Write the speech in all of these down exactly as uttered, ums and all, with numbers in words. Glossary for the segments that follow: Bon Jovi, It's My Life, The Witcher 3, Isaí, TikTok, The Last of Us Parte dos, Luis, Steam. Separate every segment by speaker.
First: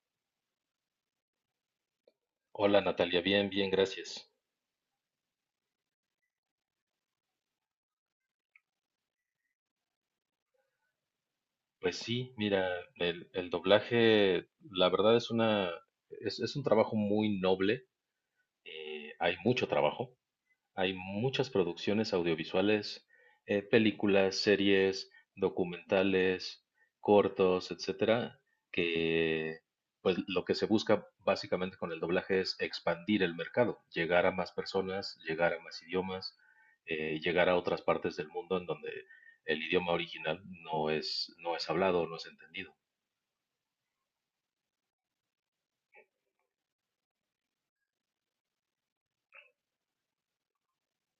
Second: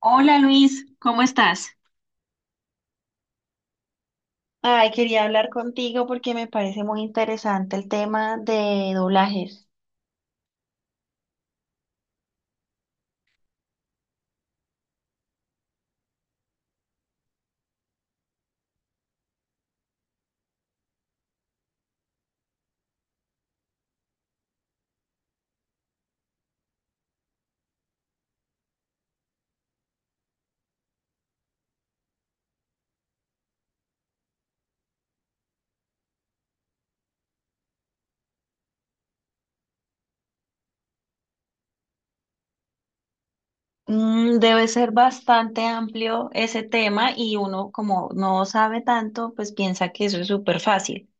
Speaker 1: Hola Luis, ¿cómo estás?
Speaker 2: Hola Natalia, bien, bien, gracias.
Speaker 1: Ay, quería hablar contigo porque me parece muy interesante el tema de doblajes.
Speaker 2: Pues sí, mira, el, el doblaje, la verdad es una, es, es un trabajo muy noble, eh, hay mucho trabajo. Hay muchas producciones audiovisuales, eh, películas, series, documentales, cortos, etcétera, que pues lo que se busca básicamente con el doblaje es expandir el mercado, llegar a más personas, llegar a más idiomas, eh, llegar a otras partes del mundo en donde el idioma original no es, no es hablado, no es entendido.
Speaker 1: Mm, debe ser bastante amplio ese tema y uno como no sabe tanto, pues piensa que eso es súper fácil.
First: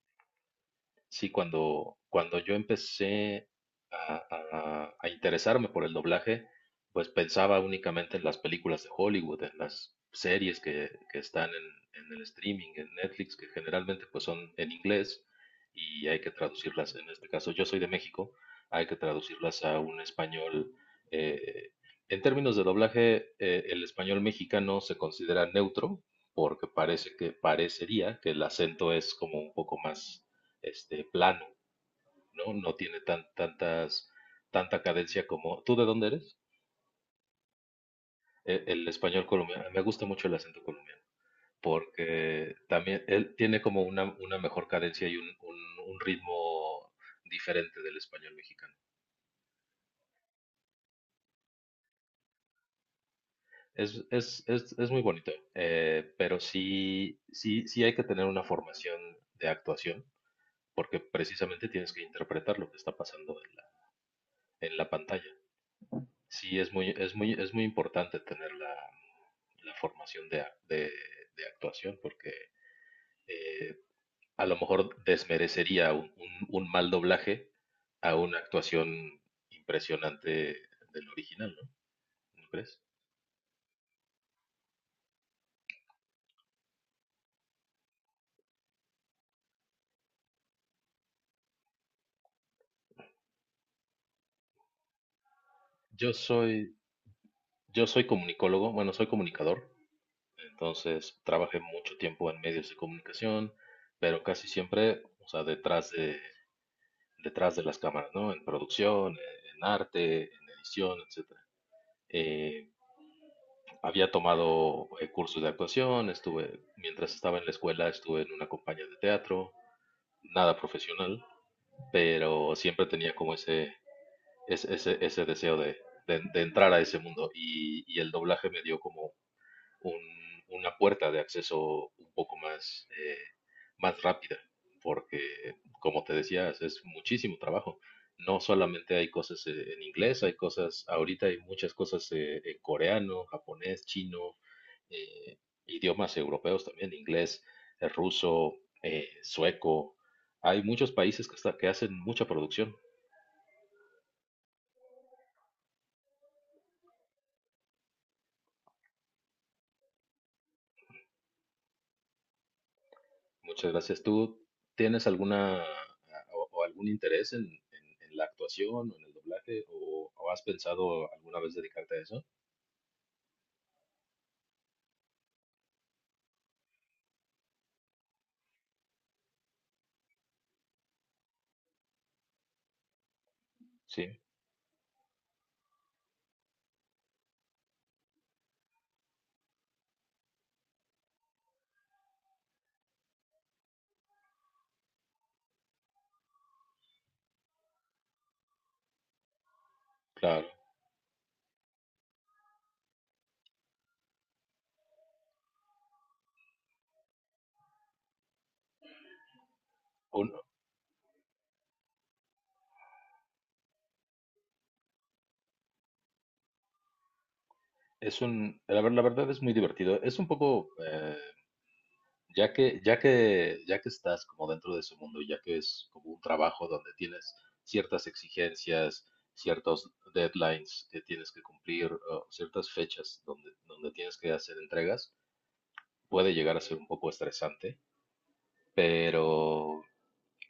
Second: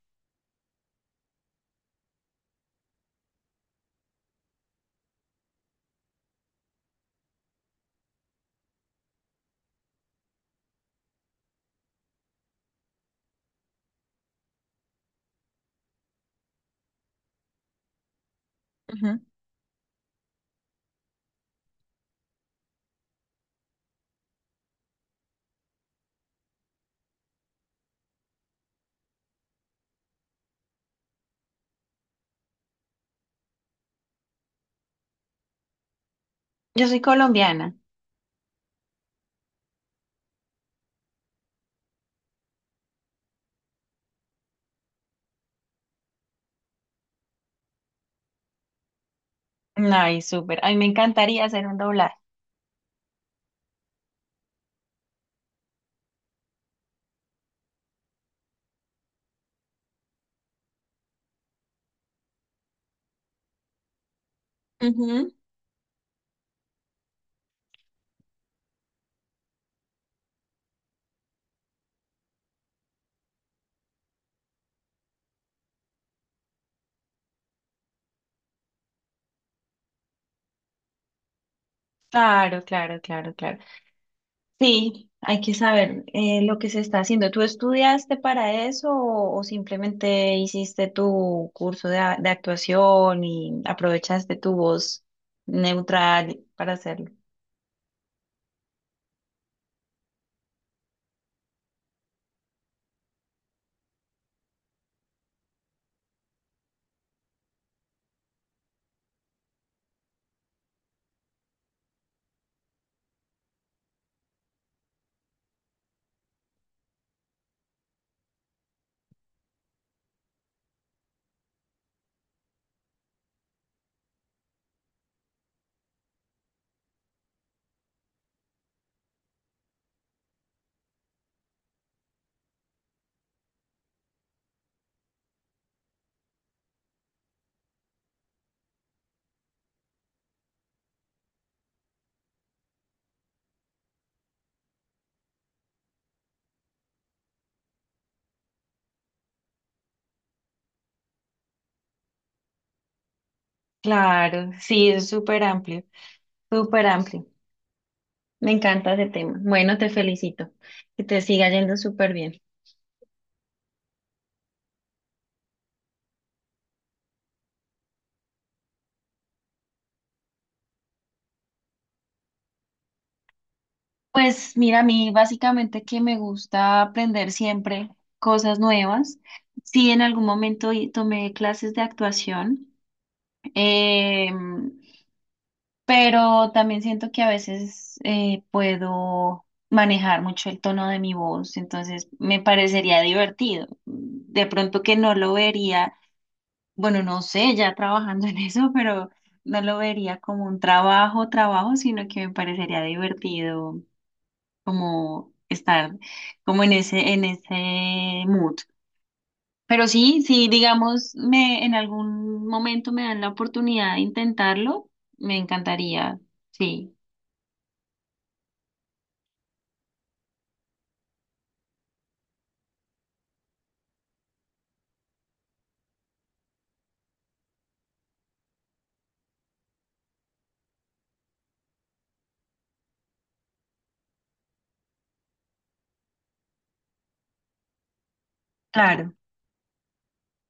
Speaker 2: Sí, cuando, cuando yo empecé a, a- a interesarme por el doblaje, pues pensaba únicamente en las películas de Hollywood, en las series que, que están en, en el streaming, en Netflix, que generalmente pues son en inglés y hay que traducirlas. En este caso, yo soy de México, hay que
Speaker 1: Ujú.
Speaker 2: traducirlas a un español. eh, en términos de doblaje, eh, el español mexicano se considera neutro porque parece que parecería que el acento es como un poco más este, plano, ¿no? No tiene tan, tantas, tanta cadencia como... ¿Tú de dónde eres?
Speaker 1: Yo soy colombiana.
Speaker 2: El, el español colombiano. Me gusta mucho el acento colombiano, porque también él tiene como una, una mejor cadencia y un, un- un ritmo diferente del español mexicano.
Speaker 1: Ay, súper. A mí me encantaría hacer un doblaje.
Speaker 2: Es, es, es, es muy bonito, eh, pero sí, sí, sí hay que tener una formación de actuación, porque precisamente tienes que interpretar lo que está pasando en la, en la pantalla.
Speaker 1: Ujú.
Speaker 2: Sí, es muy, es muy, es muy importante tener la, la formación de, ac- de- de actuación porque eh, a lo mejor desmerecería un, un- un mal doblaje a una actuación impresionante del original, ¿no? ¿No
Speaker 1: Claro,
Speaker 2: crees?
Speaker 1: claro, claro, claro. Sí, hay que saber eh, lo que se está haciendo. ¿Tú estudiaste para eso o, o simplemente hiciste tu curso de, a- de actuación y aprovechaste tu voz
Speaker 2: Yo
Speaker 1: neutral para
Speaker 2: soy,
Speaker 1: hacerlo?
Speaker 2: yo soy comunicólogo, bueno, soy comunicador, entonces trabajé mucho tiempo en medios de comunicación, pero casi siempre, o sea, detrás de, detrás de las cámaras, ¿no? En producción, en arte, en edición, etcétera. Eh, Había tomado eh, cursos de actuación, estuve, mientras estaba en la escuela, estuve en una compañía de teatro, nada profesional, pero siempre tenía como ese, ese, ese, ese deseo de, de, de, entrar a ese mundo y, y el doblaje me dio como un, una puerta de acceso un poco más, eh, más rápida, porque como te decías, es muchísimo trabajo. No solamente hay cosas eh, en inglés, hay cosas, ahorita hay muchas cosas eh, en coreano, japonés, chino, eh, idiomas europeos también, inglés, eh, ruso, eh, sueco. Hay muchos países que, hasta que hacen mucha producción.
Speaker 1: Claro, sí, es súper amplio, súper amplio. Me encanta ese tema. Bueno, te felicito, que te siga yendo súper bien.
Speaker 2: Muchas gracias. ¿Tú tienes alguna o, o algún interés en, en- en la actuación o en el doblaje o, o has pensado alguna vez dedicarte a eso?
Speaker 1: Pues mira, a mí básicamente que me gusta aprender siempre cosas nuevas. Sí, en algún momento y- tomé clases de actuación.
Speaker 2: Sí,
Speaker 1: Eh, pero también siento que a veces eh, puedo manejar mucho el tono de mi voz, entonces me parecería divertido. De pronto que no lo vería, bueno, no sé, ya trabajando en eso, pero no lo vería como
Speaker 2: claro.
Speaker 1: un trabajo, trabajo, sino que me parecería divertido como estar como en ese, en ese mood. Pero sí,
Speaker 2: Un-
Speaker 1: sí, digamos, me, en algún momento me dan la oportunidad de intentarlo, me encantaría, sí.
Speaker 2: es un, la, ver- la verdad es muy divertido. Es un poco eh, ya que, ya que, ya que estás como dentro de ese mundo, ya que es como un trabajo donde tienes ciertas exigencias, ciertos deadlines que tienes que cumplir, o ciertas fechas donde, donde tienes que hacer entregas, puede llegar a ser un poco estresante,
Speaker 1: Claro.
Speaker 2: pero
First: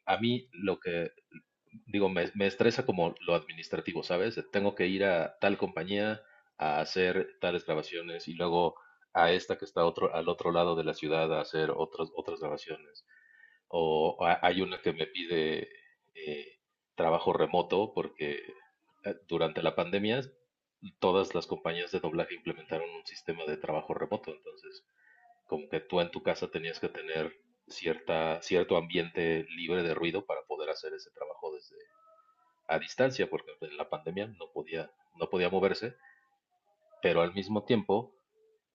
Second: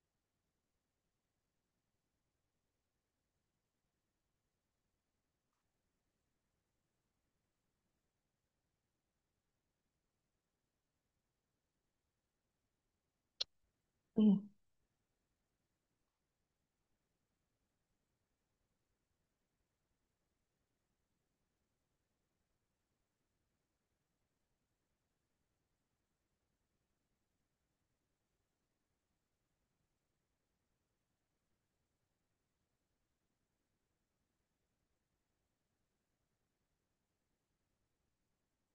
Speaker 2: a mí lo que digo, me, me estresa como lo administrativo, ¿sabes? Tengo que ir a tal compañía a hacer tales grabaciones y luego a esta que está otro, al otro lado de la ciudad a hacer otras, otras grabaciones o ha-
Speaker 1: Mm.
Speaker 2: hay una que me pide eh, trabajo remoto porque eh, durante la pandemia todas las compañías de doblaje implementaron un sistema de trabajo remoto. Entonces, como que tú en tu casa tenías que tener cierta, cierto ambiente libre de ruido para poder hacer ese trabajo desde a distancia, porque en la pandemia no podía, no podía moverse, pero al mismo tiempo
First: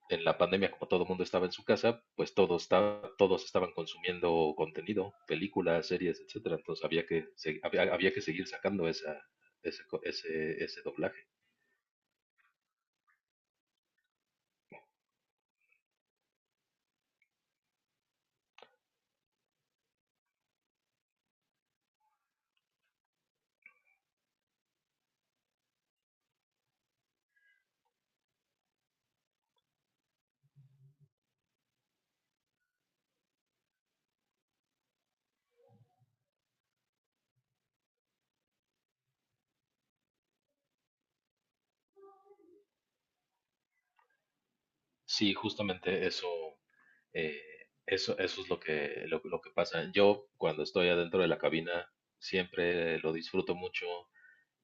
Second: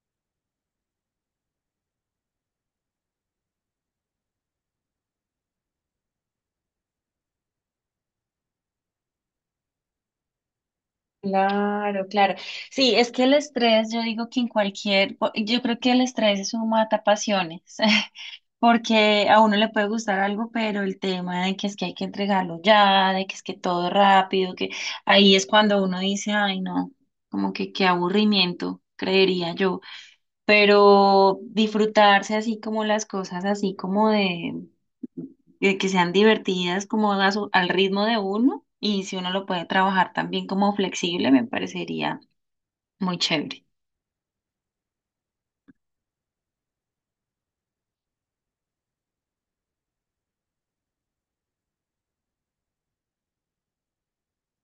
Speaker 2: en la pandemia, como todo el mundo estaba en su casa, pues todo está, todos estaban consumiendo contenido, películas, series, etcétera. Entonces había que, se- había, había que seguir sacando esa, ese, ese, ese doblaje.
Speaker 1: Claro, claro. Sí, es que el estrés, yo digo que en cualquier, o- yo creo que el estrés es un matapasiones, porque a uno le puede gustar algo, pero el tema de que es que hay que entregarlo ya, de que es que todo rápido, que ahí es cuando uno dice, ay, no, como que qué aburrimiento, creería yo. Pero disfrutarse así como las cosas, así como de, de que sean divertidas, como a su- al ritmo de uno, y si uno lo puede trabajar también como flexible, me parecería muy chévere.
Speaker 2: Sí, justamente eso, eh, eso, eso es lo que, lo, lo que pasa. Yo cuando estoy adentro de la cabina siempre lo disfruto mucho,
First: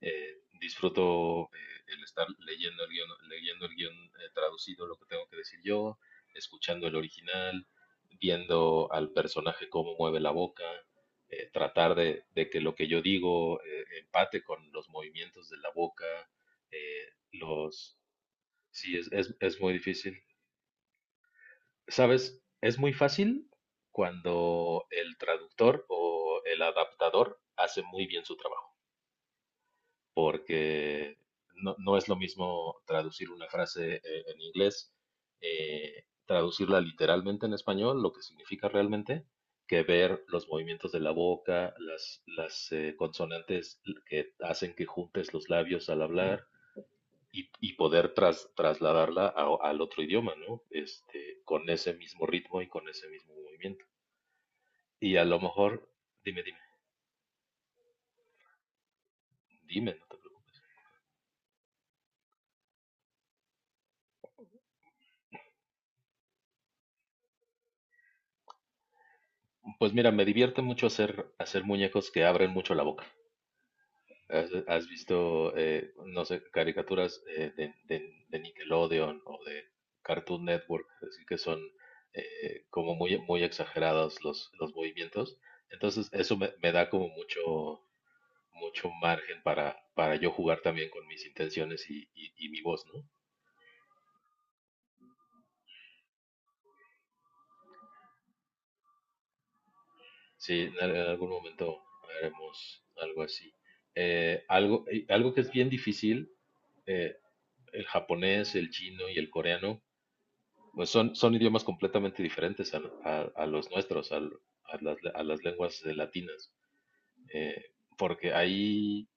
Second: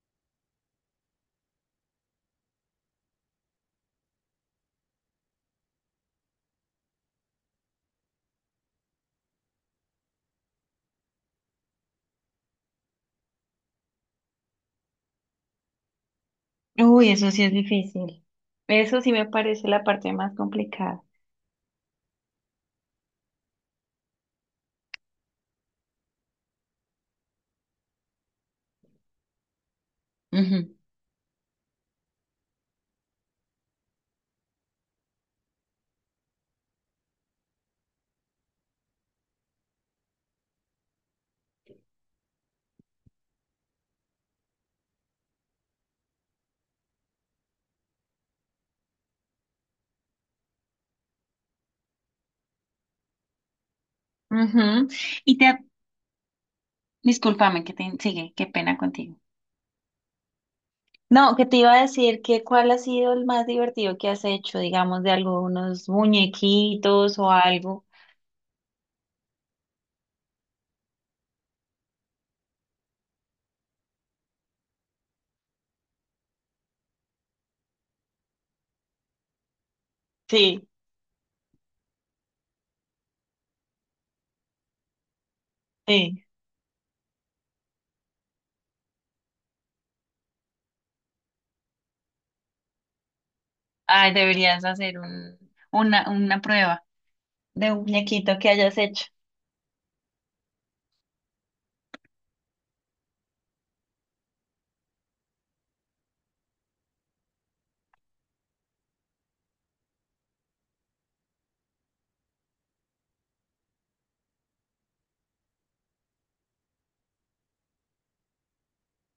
Speaker 2: eh, disfruto eh, el estar leyendo el guión, leyendo el guión eh, traducido, lo que tengo que decir yo, escuchando el original, viendo al personaje cómo mueve la boca, eh, tratar de, de que lo que yo digo eh, empate con los movimientos de la boca,
Speaker 1: Uy,
Speaker 2: eh,
Speaker 1: eso sí es
Speaker 2: los...
Speaker 1: difícil.
Speaker 2: Sí,
Speaker 1: Eso
Speaker 2: es,
Speaker 1: sí me
Speaker 2: es, es
Speaker 1: parece
Speaker 2: muy
Speaker 1: la parte
Speaker 2: difícil.
Speaker 1: más complicada.
Speaker 2: ¿Sabes? Es muy fácil cuando el traductor o el adaptador hace muy bien su trabajo, porque no, no es lo mismo traducir una frase eh, en inglés, eh, traducirla literalmente en español, lo que significa realmente, que ver los movimientos de la boca, las, las eh, consonantes que hacen que juntes los labios al hablar y, y poder tras- trasladarla a- al otro idioma, ¿no? Este, con ese mismo ritmo y con ese mismo movimiento.
Speaker 1: Ujú, ujú.
Speaker 2: Y a
Speaker 1: Y
Speaker 2: lo
Speaker 1: te, ha-
Speaker 2: mejor, dime, dime,
Speaker 1: discúlpame que te sigue, qué pena contigo.
Speaker 2: dime, no te preocupes.
Speaker 1: No, que te iba a decir que cuál ha sido el más divertido que has hecho, digamos, de algunos muñequitos o algo.
Speaker 2: Pues mira, me divierte mucho hacer, hacer muñecos que abren mucho la boca. ¿Has, has visto, eh, no sé, caricaturas eh, de, de- de Nickelodeon o de Cartoon
Speaker 1: Sí,
Speaker 2: Network, así que son eh, como muy, muy exagerados los, los movimientos? Entonces,
Speaker 1: sí.
Speaker 2: eso me, me da como mucho, mucho margen para, para yo jugar también con mis intenciones y, y- y mi voz, ¿no?
Speaker 1: Ay, deberías hacer un, una, una prueba de un muñequito que hayas hecho.
Speaker 2: Sí, en, al- en algún momento haremos algo así. Eh, algo, y algo que es bien difícil, eh, el japonés, el chino y el coreano pues son, son idiomas completamente diferentes a, a- a los nuestros, al- a, las, a las lenguas eh, latinas, eh, porque ahí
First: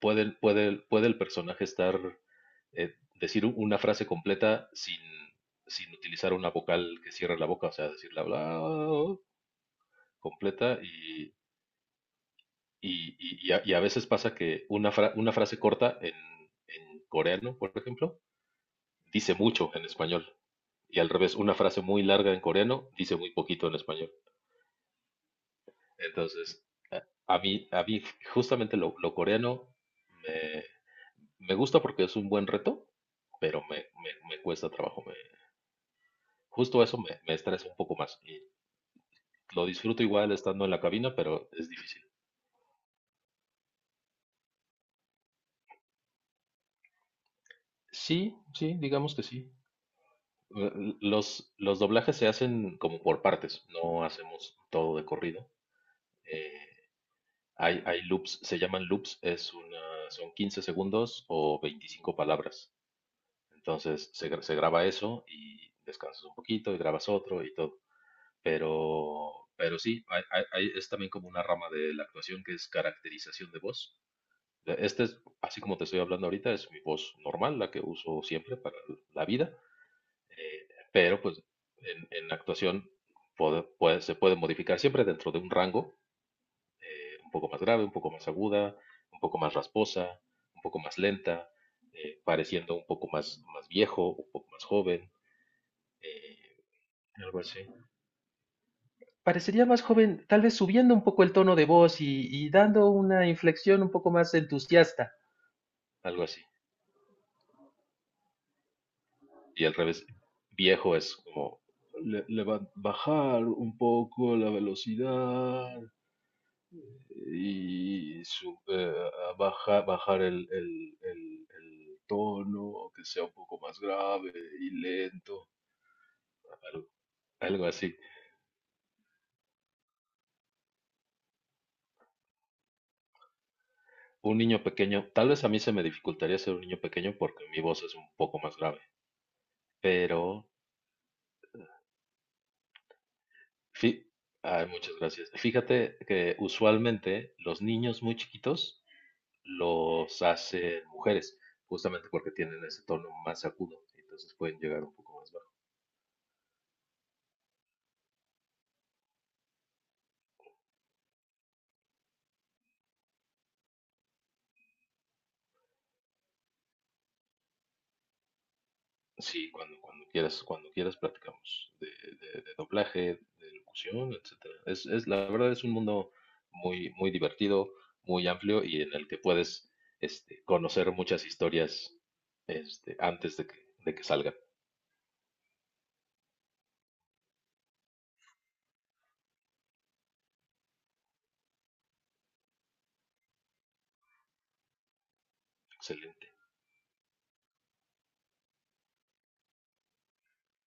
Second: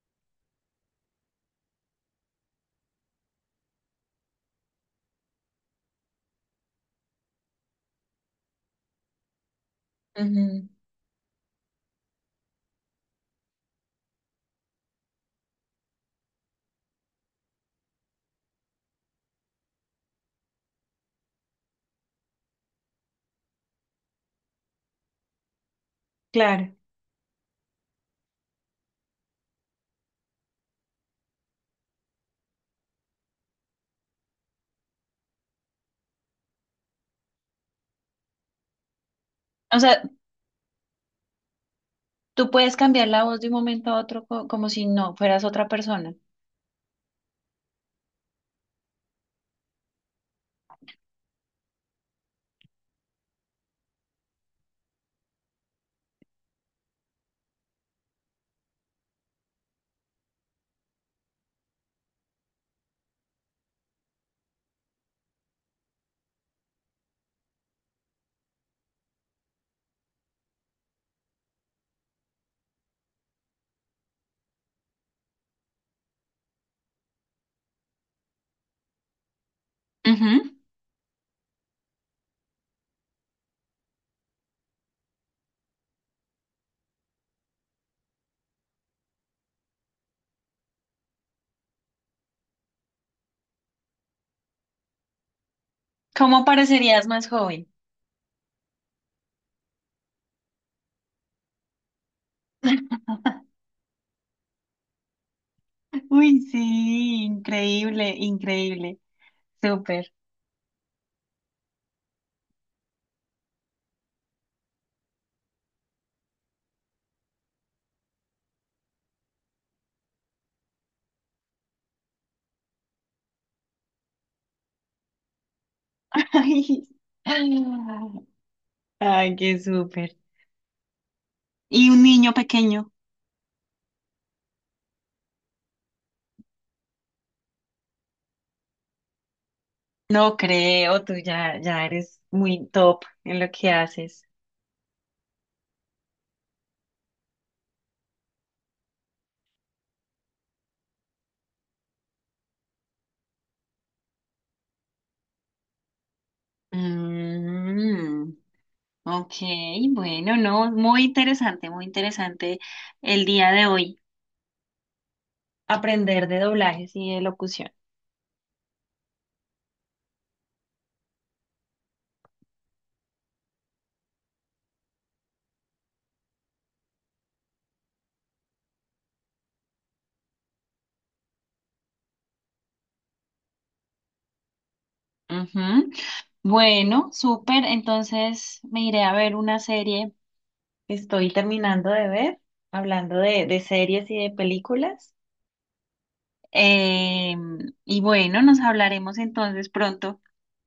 Speaker 2: puede, puede, puede el personaje estar, eh, decir u- una frase completa sin, sin utilizar una vocal que cierre la boca, o sea, decir la bla
Speaker 1: Ujú.
Speaker 2: completa y, y, y, y a, y a veces pasa que una, fra- una frase corta en, en coreano, por ejemplo, dice mucho en español. Y al revés, una frase muy larga en coreano dice muy poquito en español. Entonces,
Speaker 1: Claro.
Speaker 2: eh, a mí, a mí justamente lo, lo coreano me, me gusta porque es un buen reto, pero me, me, me cuesta trabajo. Me- justo eso me, me estresa un poco más. Y lo
Speaker 1: O sea,
Speaker 2: disfruto igual estando en la cabina, pero es difícil.
Speaker 1: tú puedes cambiar la voz de un momento a otro co- como si no fueras otra persona.
Speaker 2: Sí, sí, digamos que sí. Eh, Los, los doblajes se hacen como por partes, no hacemos todo de corrido. Eh, hay, hay loops, se llaman loops, es una, son quince segundos o veinticinco palabras. Entonces se, gra- se graba eso y descansas un poquito y grabas otro y todo. Pero, pero sí, hay- hay- hay- es también como una rama de la actuación que es caracterización de voz. Eh, Este es, así como te estoy hablando ahorita, es mi voz normal, la que uso siempre para la vida.
Speaker 1: Ujú.
Speaker 2: Eh, pero pues en, en actuación puede- puede- se puede modificar siempre dentro de un rango, un poco más grave, un poco más aguda, un poco más rasposa, un poco más lenta, eh, pareciendo un poco más, más viejo, un poco más joven. eh,
Speaker 1: ¿Cómo parecerías más
Speaker 2: Algo así.
Speaker 1: joven?
Speaker 2: Parecería más joven, tal vez subiendo un poco el tono de voz y, y dando una inflexión un poco más entusiasta. Algo
Speaker 1: Uy,
Speaker 2: así.
Speaker 1: sí, increíble, increíble.
Speaker 2: Y al revés,
Speaker 1: Súper.
Speaker 2: viejo es como le, le va a bajar un poco la velocidad y su- eh, a baja- bajar el, el- el- el tono, que sea un poco más grave y lento.
Speaker 1: Ay,
Speaker 2: Algo, algo así.
Speaker 1: ay, qué súper. Y un niño pequeño.
Speaker 2: Un niño pequeño, tal vez a mí se me dificultaría ser un niño pequeño porque mi voz es un poco más grave,
Speaker 1: No
Speaker 2: pero
Speaker 1: creo, tú ya, ya eres muy top en lo que
Speaker 2: Fi-
Speaker 1: haces.
Speaker 2: ay, muchas gracias. Fíjate que usualmente los niños muy chiquitos los hacen mujeres, justamente porque tienen ese tono más agudo, entonces pueden llegar un poco más bajo.
Speaker 1: Mm. Ok, bueno, no, muy interesante, muy interesante el día de hoy aprender de doblajes y de locución.
Speaker 2: Sí, cuando, cuando quieras, cuando quieras platicamos de, de- de doblaje, de locución, etcétera. Es, es, la verdad es un mundo muy, muy divertido, muy amplio y en el que puedes este, conocer muchas historias este, antes de que, de que salgan.
Speaker 1: Ujú. Bueno, súper, entonces me iré a ver una serie que estoy terminando de ver, hablando de, de series y de películas.
Speaker 2: Excelente.
Speaker 1: Eh, y bueno, nos hablaremos entonces pronto.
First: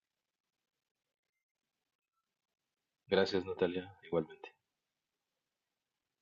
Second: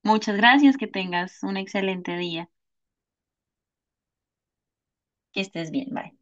Speaker 1: Muchas gracias, que tengas un excelente día,
Speaker 2: Gracias, Natalia, igualmente.
Speaker 1: que estés bien, bye.